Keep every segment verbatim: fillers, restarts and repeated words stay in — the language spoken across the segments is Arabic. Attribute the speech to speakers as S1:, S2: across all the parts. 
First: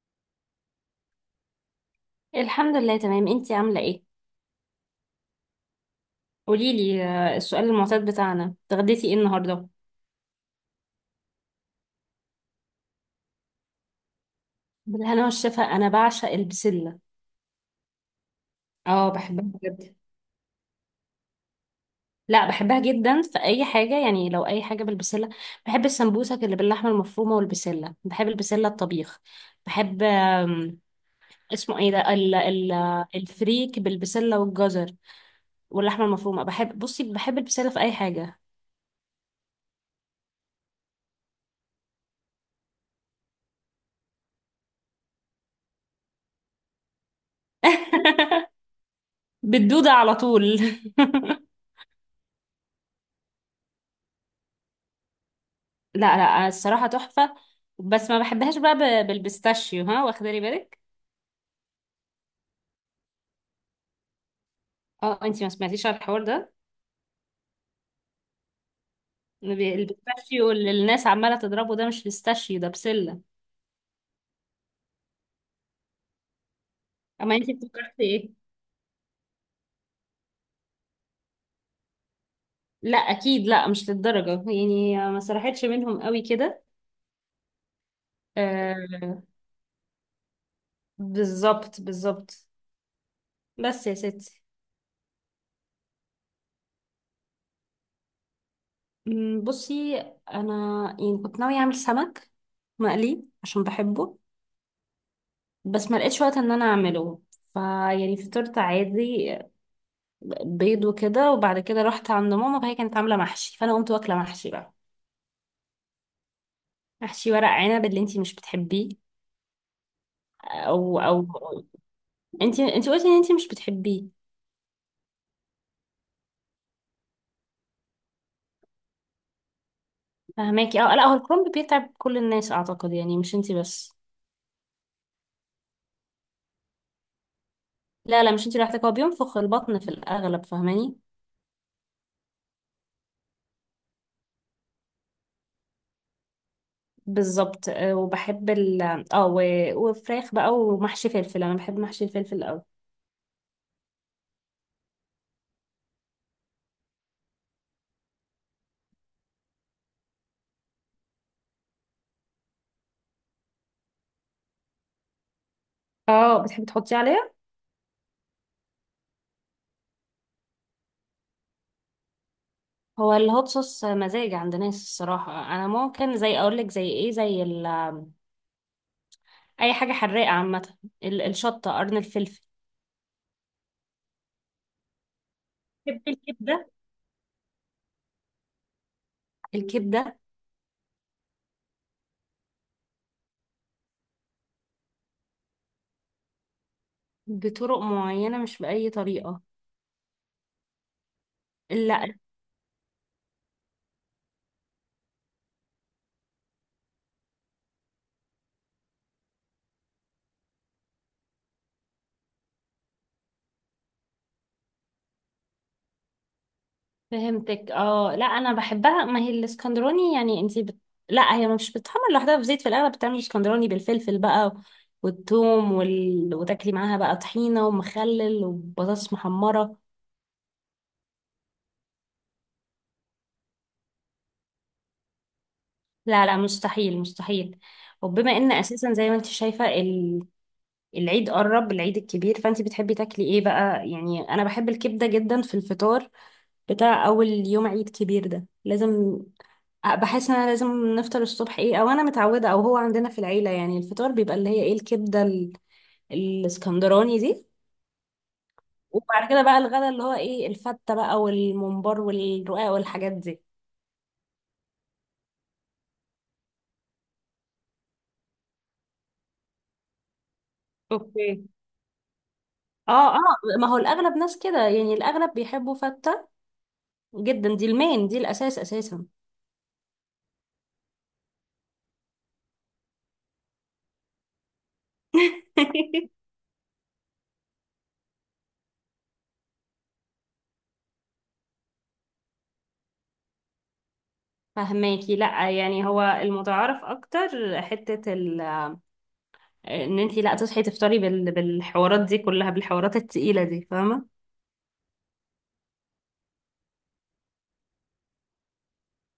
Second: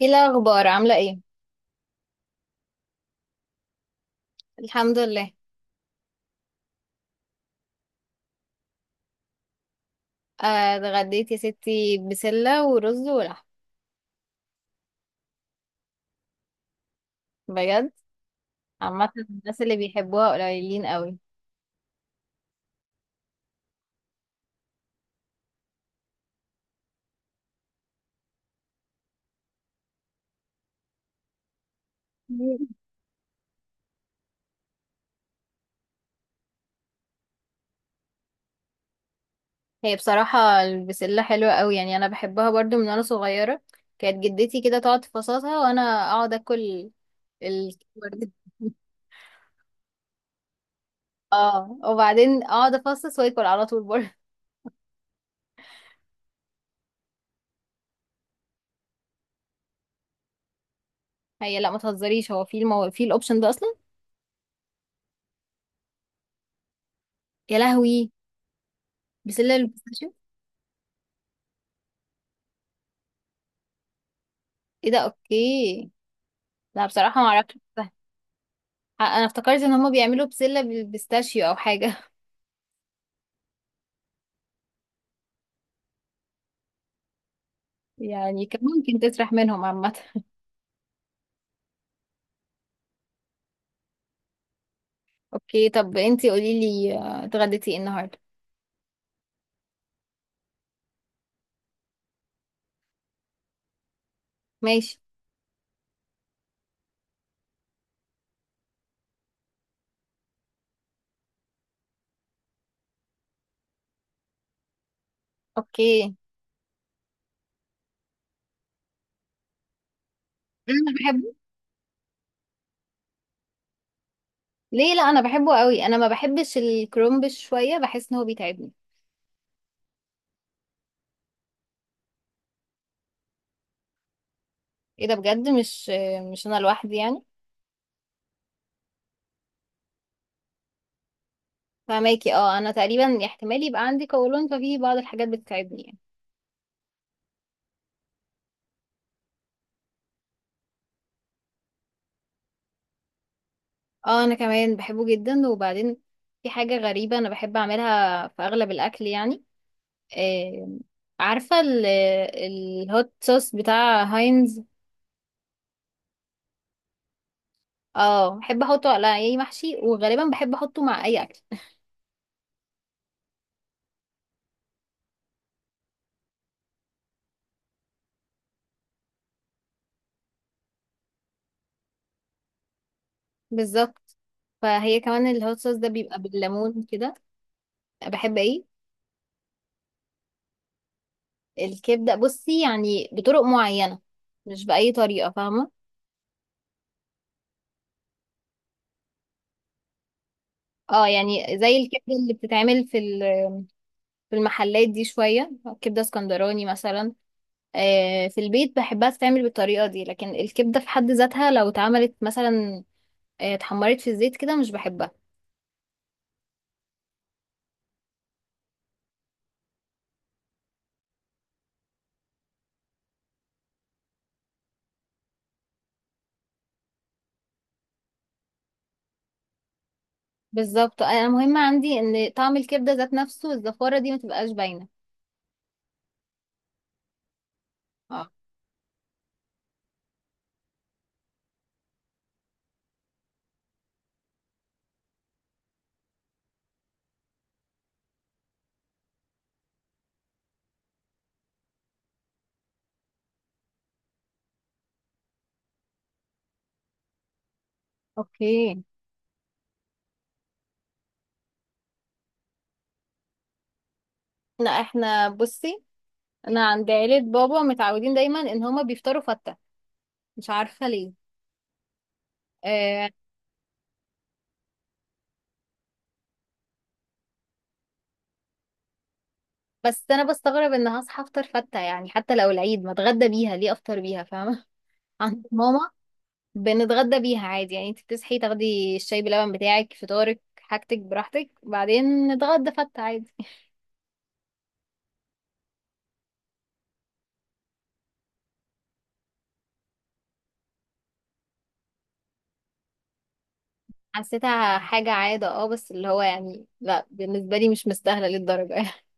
S1: ايه الاخبار؟ عامله ايه؟
S2: الحمد لله تمام. انتي عاملة ايه؟
S1: الحمد لله.
S2: قوليلي، آه، السؤال المعتاد بتاعنا، اتغديتي ايه النهاردة؟
S1: آه، اتغديت يا ستي بسله ورز ولحم.
S2: بالهنا والشفا، انا بعشق البسلة.
S1: بجد؟
S2: اه
S1: عامه
S2: بحبها
S1: الناس اللي
S2: بجد.
S1: بيحبوها قليلين قوي.
S2: لا بحبها جدا في اي حاجة، يعني لو اي حاجة بالبسلة. بحب السمبوسك اللي باللحمة المفرومة والبسلة، بحب البسلة الطبيخ. بحب آم، اسمه ايه ده ال ال الفريك بالبسلة والجزر واللحمة المفرومة. بحب، بصي، بحب البسلة في اي حاجة.
S1: هي بصراحه البسله حلوه قوي، يعني انا بحبها برضو من وانا صغيره. كانت جدتي كده تقعد تفصصها وانا اقعد اكل ال...
S2: بالدودة على طول.
S1: اه، وبعدين اقعد افصص واكل على طول برضه.
S2: لا لا انا الصراحه تحفه، بس ما بحبهاش بقى ب- بالبيستاشيو، ها، واخده لي بالك.
S1: هي لا ما تهزريش، هو في المو... في الاوبشن ده اصلا؟
S2: اه انتي ما سمعتيش على الحوار ده.
S1: يا لهوي، بسله
S2: ب-
S1: البيستاشيو!
S2: البيستاشيو اللي الناس عماله تضربه ده مش بيستاشيو، ده بسله.
S1: ايه ده، اوكي. لا بصراحه ما
S2: اما انتي
S1: اعرفش.
S2: افتكرتي ايه؟
S1: انا افتكرت ان هما بيعملوا بسلة بالبيستاشيو او حاجة.
S2: لا اكيد لا، مش للدرجه يعني، ما سرحتش منهم قوي كده.
S1: يعني كان ممكن
S2: آه
S1: تسرح منهم عامة.
S2: بالظبط بالظبط. بس يا ستي،
S1: اوكي، طب انتي قولي لي، آه، اتغديتي ايه النهاردة؟
S2: أمم، بصي، انا يعني كنت ناويه اعمل سمك مقلي عشان بحبه،
S1: ماشي.
S2: بس ما لقيتش وقت ان انا اعمله. فيعني فطرت عادي، بيض وكده، وبعد كده رحت عند ماما فهي كانت عاملة محشي، فأنا قمت واكلة محشي بقى.
S1: اوكي.
S2: محشي ورق عنب اللي انتي مش بتحبيه. او
S1: انا
S2: او
S1: بحبه.
S2: انتي انتي قلتي ان انتي مش بتحبيه.
S1: ليه؟ لا انا بحبه قوي، انا ما بحبش الكرومبش شوية، بحس ان هو بيتعبني.
S2: فهماكي؟ اه لا، هو الكرنب بيتعب كل الناس اعتقد، يعني مش انتي بس.
S1: ايه ده بجد؟ مش آه، مش انا لوحدي يعني.
S2: لا لا مش انتي لوحدك، هو بينفخ البطن في الاغلب، فاهماني؟
S1: فماكي اه، انا تقريبا احتمال يبقى عندي قولون ففي بعض الحاجات بتتعبني يعني.
S2: بالظبط. آه، وبحب ال اه و- وفراخ بقى ومحشي فلفل، انا بحب محشي الفلفل قوي.
S1: اه انا كمان بحبه جدا. وبعدين في حاجة غريبة انا بحب اعملها في اغلب الاكل يعني. آه، عارفة ال- الهوت صوص بتاع هاينز؟
S2: اه بتحبي تحطيه عليها؟
S1: اه بحب احطه على اي محشي، وغالبا بحب احطه مع اي اكل.
S2: هو الهوت صوص مزاج عند ناس. الصراحة انا ممكن، زي اقولك زي ايه، زي ال اي حاجه حراقه عامه. ال- الشطه، قرن الفلفل.
S1: بالظبط. فهي كمان الهوت صوص ده
S2: بحب
S1: بيبقى
S2: الكبده.
S1: بالليمون كده. بحب ايه؟
S2: الكبده
S1: الكبدة؟ بصي، يعني بطرق معينة، مش بأي طريقة، فاهمة.
S2: بطرق معينه، مش باي طريقه.
S1: اه يعني زي
S2: لا،
S1: الكبدة اللي بتتعمل في ال- في المحلات دي شوية، كبدة اسكندراني مثلا. آه، في البيت بحبها تتعمل بالطريقة دي، لكن الكبدة في حد ذاتها لو اتعملت مثلا، آه، اتحمرت في الزيت كده، مش بحبها.
S2: فهمتك. اه لا انا بحبها، ما هي الاسكندراني، يعني انتي بت... لا هي مش بتتحمر لوحدها في زيت، في الاغلب بتعمل اسكندراني بالفلفل بقى والثوم وال... وتاكلي معاها بقى طحينه ومخلل وبطاطس محمره.
S1: بالظبط، انا مهم عندي ان طعم الكبده ذات نفسه، الزفاره دي ما تبقاش باينه.
S2: لا لا، مستحيل مستحيل.
S1: اه.
S2: وبما ان اساسا زي ما انت شايفه، العيد قرب، العيد الكبير، فانت بتحبي تاكلي ايه بقى؟ يعني انا بحب الكبده جدا في الفطار بتاع اول يوم عيد كبير ده، لازم. بحس ان انا لازم نفطر الصبح ايه، او انا متعوده، او هو عندنا في العيله يعني الفطار بيبقى اللي هي ايه، الكبده ال- الاسكندراني دي.
S1: اوكي.
S2: وبعد كده بقى الغدا اللي هو ايه، الفته بقى والممبار والرقاق والحاجات دي.
S1: لا احنا بصي، انا عند عيلة بابا متعودين دايما ان هما بيفطروا فتة، مش عارفة ليه.
S2: اوكي.
S1: آه.
S2: اه اه. ما هو الاغلب ناس كده، يعني الاغلب بيحبوا فته جدا. دي المين، دي الاساس اساسا.
S1: بس انا بستغرب ان هصحى افطر فتة، يعني حتى لو العيد ما اتغدى بيها، ليه افطر بيها، فاهمة؟ عند ماما بنتغدى بيها عادي يعني، انت بتصحي تاخدي الشاي بلبن بتاعك، فطارك، حاجتك براحتك، بعدين نتغدى فتة عادي.
S2: فهماكي؟ لا يعني هو المتعارف اكتر حتة ال... ان انتي لا تصحي تفطري بال... بالحوارات دي كلها، بالحوارات التقيلة دي، فاهمة؟
S1: حسيتها حاجة عادة اه، بس اللي هو يعني، لا بالنسبة لي مش مستاهلة للدرجة يعني.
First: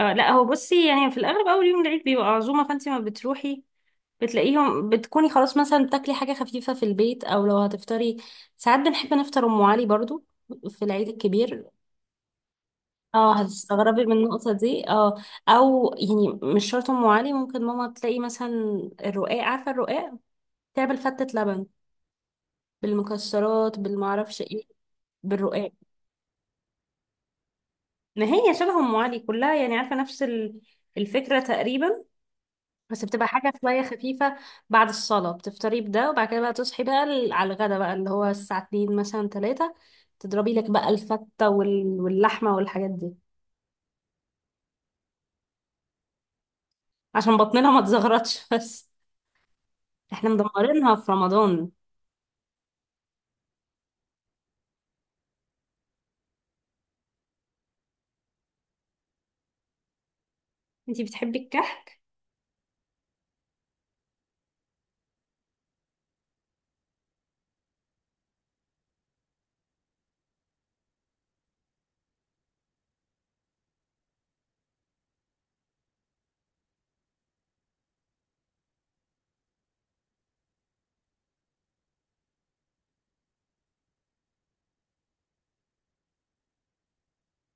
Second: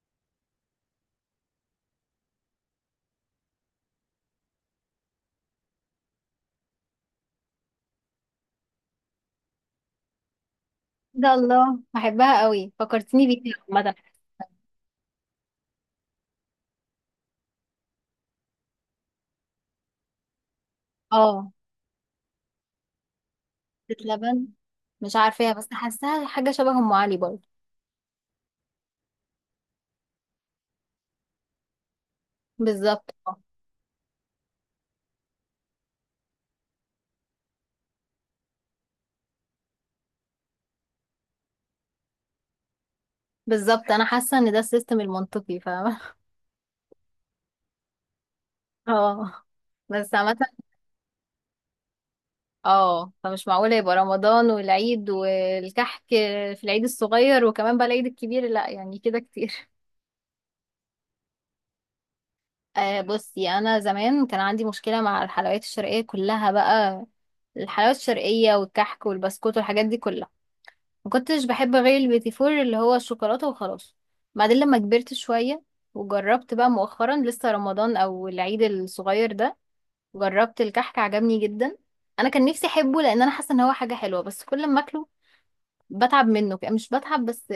S2: آه لا هو بصي، يعني في الاغلب اول يوم العيد بيبقى عزومة، فانتي ما بتروحي بتلاقيهم، بتكوني خلاص مثلا بتاكلي حاجة خفيفة في البيت، او لو هتفطري، ساعات بنحب نفطر ام علي برضو في العيد
S1: ده
S2: الكبير.
S1: الله، بحبها قوي، فكرتيني
S2: اه
S1: بيها عامة.
S2: هتستغربي من النقطة دي. اه او يعني مش شرط ام علي، ممكن ماما تلاقي مثلا الرقاق، عارفة الرقاق؟ تعمل فتة
S1: اه،
S2: لبن بالمكسرات
S1: زيت
S2: بالمعرفش
S1: لبن؟
S2: ايه،
S1: مش عارفاها، بس
S2: بالرقاق.
S1: حاساها حاجة شبه أم علي برضه.
S2: ما هي شبه ام علي كلها يعني، عارفه؟ نفس ال- الفكره تقريبا. بس
S1: بالظبط
S2: بتبقى
S1: اه.
S2: حاجه شويه خفيفه، بعد الصلاه بتفطري بده، وبعد كده بقى تصحي بقى ال- على الغدا بقى اللي هو الساعه اتنين مثلا الثالثة، تضربي لك بقى الفته وال- واللحمه والحاجات دي.
S1: بالظبط، أنا حاسة إن ده السيستم المنطقي، فاهمة.
S2: عشان بطننا ما تزغرطش. بس
S1: اه. بس
S2: احنا
S1: عامة،
S2: مدمرينها في رمضان.
S1: اه، فمش معقولة يبقى رمضان والعيد والكحك في العيد الصغير، وكمان بقى العيد الكبير، لا يعني كده كتير.
S2: انتي بتحبي الكحك؟
S1: آه بصي، انا زمان كان عندي مشكله مع الحلويات الشرقيه كلها بقى، الحلويات الشرقيه والكحك والبسكوت والحاجات دي كلها، ما كنتش بحب غير البيتي فور اللي هو الشوكولاته وخلاص. بعدين لما كبرت شويه وجربت بقى مؤخرا، لسه رمضان او العيد الصغير ده، جربت الكحك عجبني جدا. انا كان نفسي احبه لان انا حاسه ان هو حاجه حلوه، بس كل ما اكله بتعب منه، مش بتعب بس،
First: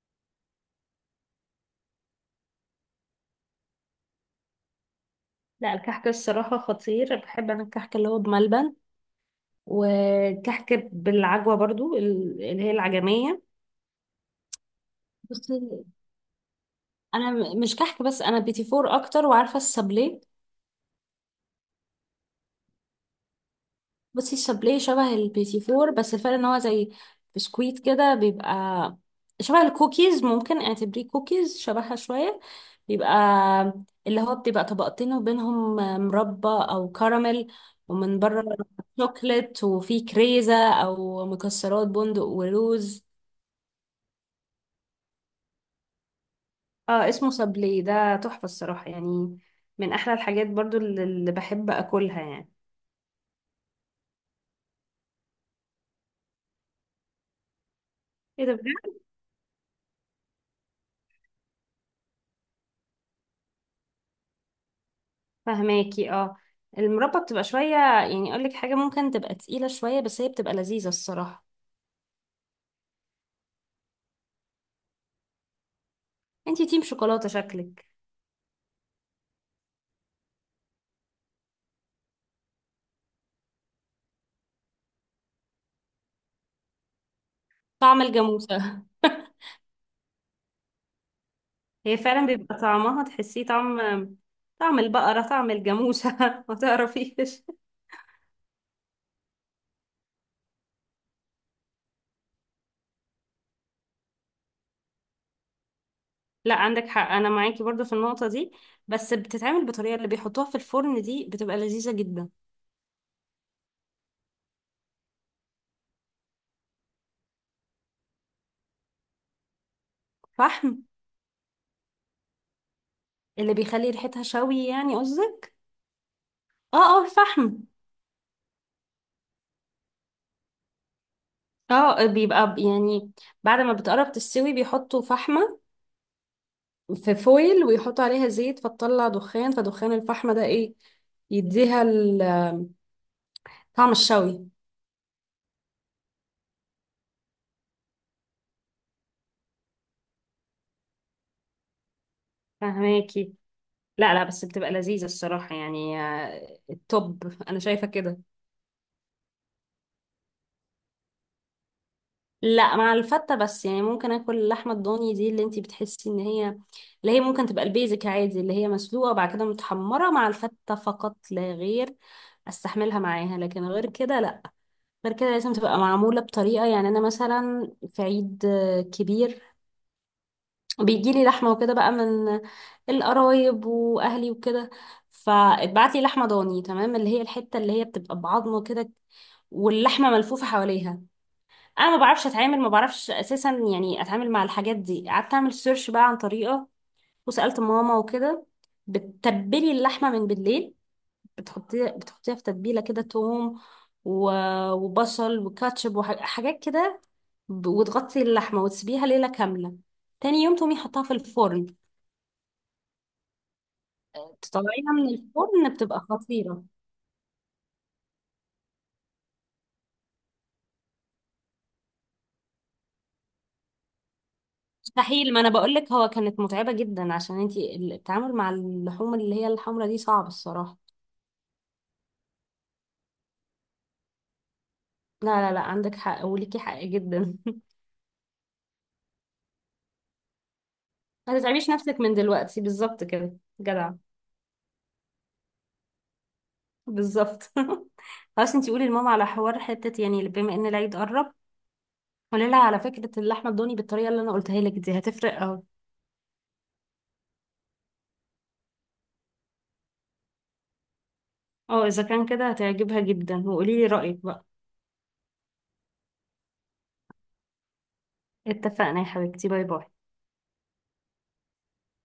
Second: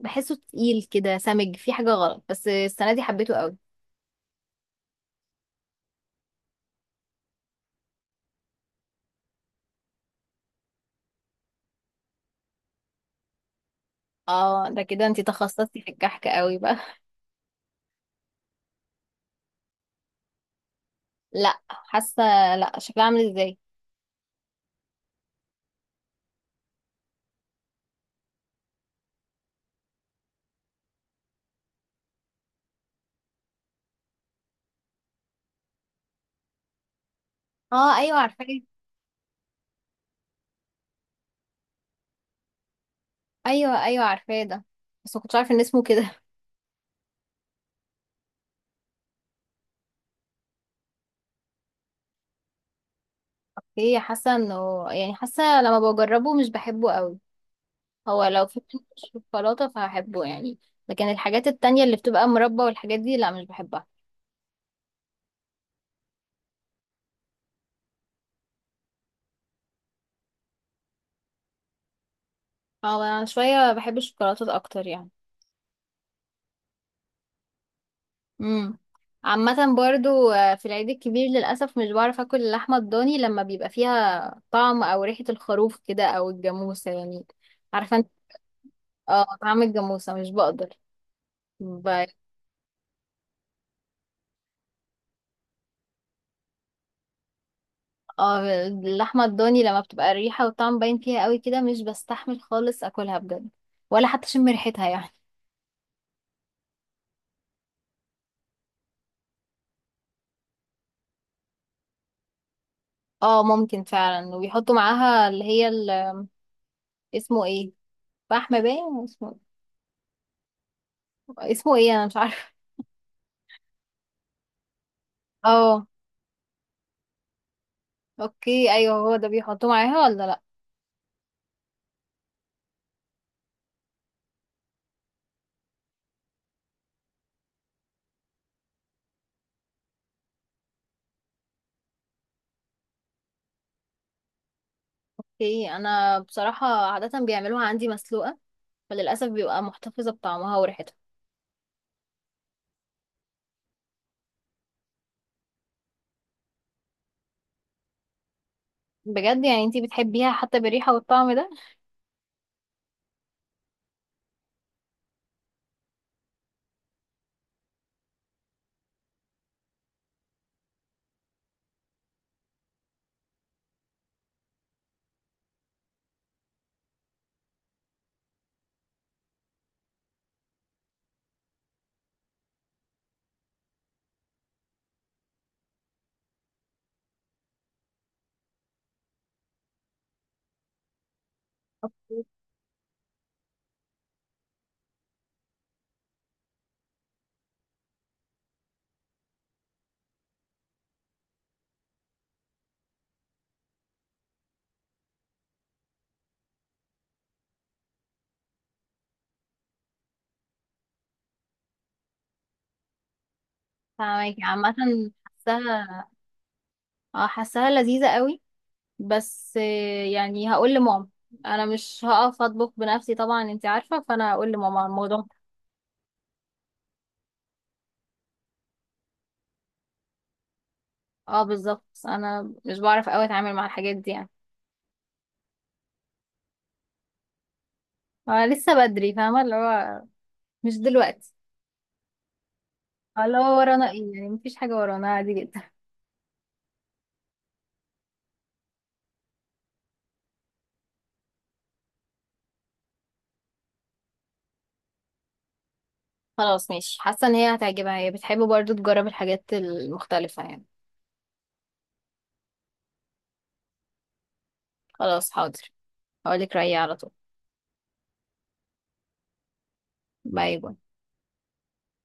S1: بحسه تقيل كده سمج، في حاجه غلط، بس السنه دي حبيته قوي.
S2: لا الكحك الصراحه خطير. بحب انا الكحك اللي هو بملبن، وكحك بالعجوة برضو، ال- اللي هي العجمية.
S1: اه ده كده انتي تخصصتي
S2: بصي
S1: في الكحك قوي بقى.
S2: انا م- مش كحك بس، انا بيتي فور اكتر، وعارفة السابليه؟
S1: لا حاسه، لا شكلها عامل ازاي؟
S2: بصي السابليه شبه البيتي فور، بس الفرق ان هو زي بسكويت كده، بيبقى شبه الكوكيز، ممكن اعتبريه كوكيز، شبهها شوية. بيبقى اللي هو بتبقى طبقتين وبينهم مربى او كراميل،
S1: اه ايوه
S2: ومن
S1: عارفاه.
S2: بره شوكليت، وفيه كريزة او مكسرات، بندق ولوز.
S1: ايوه ايوه عارفاه ده، بس ما كنتش عارفه ان اسمه كده.
S2: اه اسمه صبلي، ده تحفة الصراحة يعني، من احلى الحاجات برضو اللي اللي بحب اكلها يعني.
S1: اوكي، حاسه انه يعني، حاسه لما بجربه مش بحبه قوي. هو
S2: ايه
S1: لو
S2: ده
S1: في منه
S2: بجد؟
S1: شوكولاته فهحبه يعني، لكن الحاجات التانية اللي بتبقى مربى والحاجات دي لا مش بحبها.
S2: فهماكي اه، المربى بتبقى شوية، يعني اقول لك حاجة، ممكن تبقى تقيلة شوية بس هي بتبقى لذيذة الصراحة.
S1: اه انا شويه بحب الشوكولاتات اكتر يعني.
S2: انتي تيم شوكولاتة شكلك.
S1: امم. عامة برضو، آه، في العيد الكبير للأسف مش بعرف أكل اللحمة الضاني لما بيبقى فيها طعم أو ريحة الخروف كده، أو الجاموسة يعني. عارفة
S2: طعم
S1: أنت،
S2: الجاموسة.
S1: اه، طعم الجاموسة مش بقدر.
S2: هي
S1: ب...
S2: فعلا بيبقى طعمها، تحسيه طعم، طعم البقرة طعم الجاموسة. ما تعرفيش.
S1: اه اللحمة الضاني لما بتبقى الريحة والطعم باين فيها قوي كده، مش بستحمل خالص أكلها بجد، ولا حتى أشم ريحتها يعني.
S2: لا عندك حق، انا معاكي برضو في النقطة دي، بس بتتعمل بطريقة اللي بيحطوها في الفرن دي، بتبقى لذيذة جدا.
S1: اه ممكن فعلا، وبيحطوا معاها اللي هي ال... اسمه ايه؟ فحم باين اسمه.
S2: فحم.
S1: اسمه ايه؟ أنا مش عارفة.
S2: اللي بيخلي ريحتها شوي يعني قصدك؟
S1: اه.
S2: اه اه الفحم.
S1: اوكي ايوه، هو ده بيحطوه معاها ولا لأ؟
S2: اه بيبقى ب- يعني بعد ما بتقرب تستوي بيحطوا فحمة في فويل، ويحطوا عليها زيت فتطلع دخان، فدخان الفحمة ده ايه، يديها ال- طعم الشوي.
S1: اوكي انا بصراحه عاده بيعملوها عندي مسلوقه، فللاسف بيبقى محتفظه بطعمها وريحتها.
S2: فهماكي. لا لا بس بتبقى لذيذة الصراحة، يعني آه، التوب انا شايفة كده.
S1: بجد؟ يعني انتي بتحبيها حتى بالريحه والطعم ده؟
S2: لا مع الفتة بس يعني، ممكن اكل اللحمة الضاني دي اللي انتي بتحسي ان هي، اللي هي ممكن تبقى البيزك عادي اللي هي مسلوقة وبعد كده متحمرة، مع الفتة فقط لا غير استحملها معاها، لكن غير كده لا. غير كده لازم تبقى معمولة بطريقة، يعني انا مثلا في عيد آه، كبير بيجيلي لحمة وكده بقى، من القرايب واهلي وكده. فاتبعتلي لحمة ضاني تمام، اللي هي الحتة اللي هي بتبقى بعظمه كده واللحمة ملفوفة حواليها. انا ما بعرفش اتعامل، ما بعرفش اساسا يعني اتعامل مع الحاجات دي، قعدت اعمل سيرش بقى عن طريقه، وسالت ماما وكده. بتتبلي اللحمه من بالليل، بتحطيها بتحطيها في تتبيله كده، توم و- وبصل وكاتشب وحاجات كده، ب- وتغطي اللحمه وتسيبيها ليله كامله. تاني يوم تقومي حطها في الفرن،
S1: فاهمك عامه.
S2: تطلعيها من الفرن بتبقى
S1: حاساها،
S2: خطيره.
S1: اه حاساها لذيذه قوي. بس آه، يعني هقول لماما، انا مش هقف اطبخ بنفسي طبعا، انتي عارفه، فانا هقول لماما على الموضوع ده.
S2: مستحيل، ما انا بقولك هو كانت متعبه جدا، عشان انتي التعامل مع اللحوم اللي هي الحمرا دي صعب الصراحه.
S1: اه بالظبط، انا مش بعرف قوي اتعامل مع الحاجات دي يعني.
S2: لا لا لا عندك حق، وليكي حق جدا.
S1: آه لسه بدري، فاهمه اللي هو مش دلوقتي.
S2: ما تتعبيش نفسك من دلوقتي، بالظبط
S1: آه، اللي
S2: كده
S1: هو ورانا
S2: جدع.
S1: ايه يعني، مفيش حاجه ورانا، عادي جدا.
S2: بالظبط. خلاص انتي قولي لماما على حوار حتة، يعني بما ان العيد قرب، قولي لها على فكرة اللحمة الضاني بالطريقة اللي انا قلتها لك دي، هتفرق اهو.
S1: خلاص ماشي، حاسة ان هي هتعجبها، هي بتحب برضو تجرب الحاجات المختلفة يعني.
S2: اه اذا كان كده هتعجبها جدا، وقولي لي رأيك بقى.
S1: خلاص حاضر، هقولك رأيي على طول.
S2: اتفقنا يا حبيبتي، باي باي.
S1: باي باي.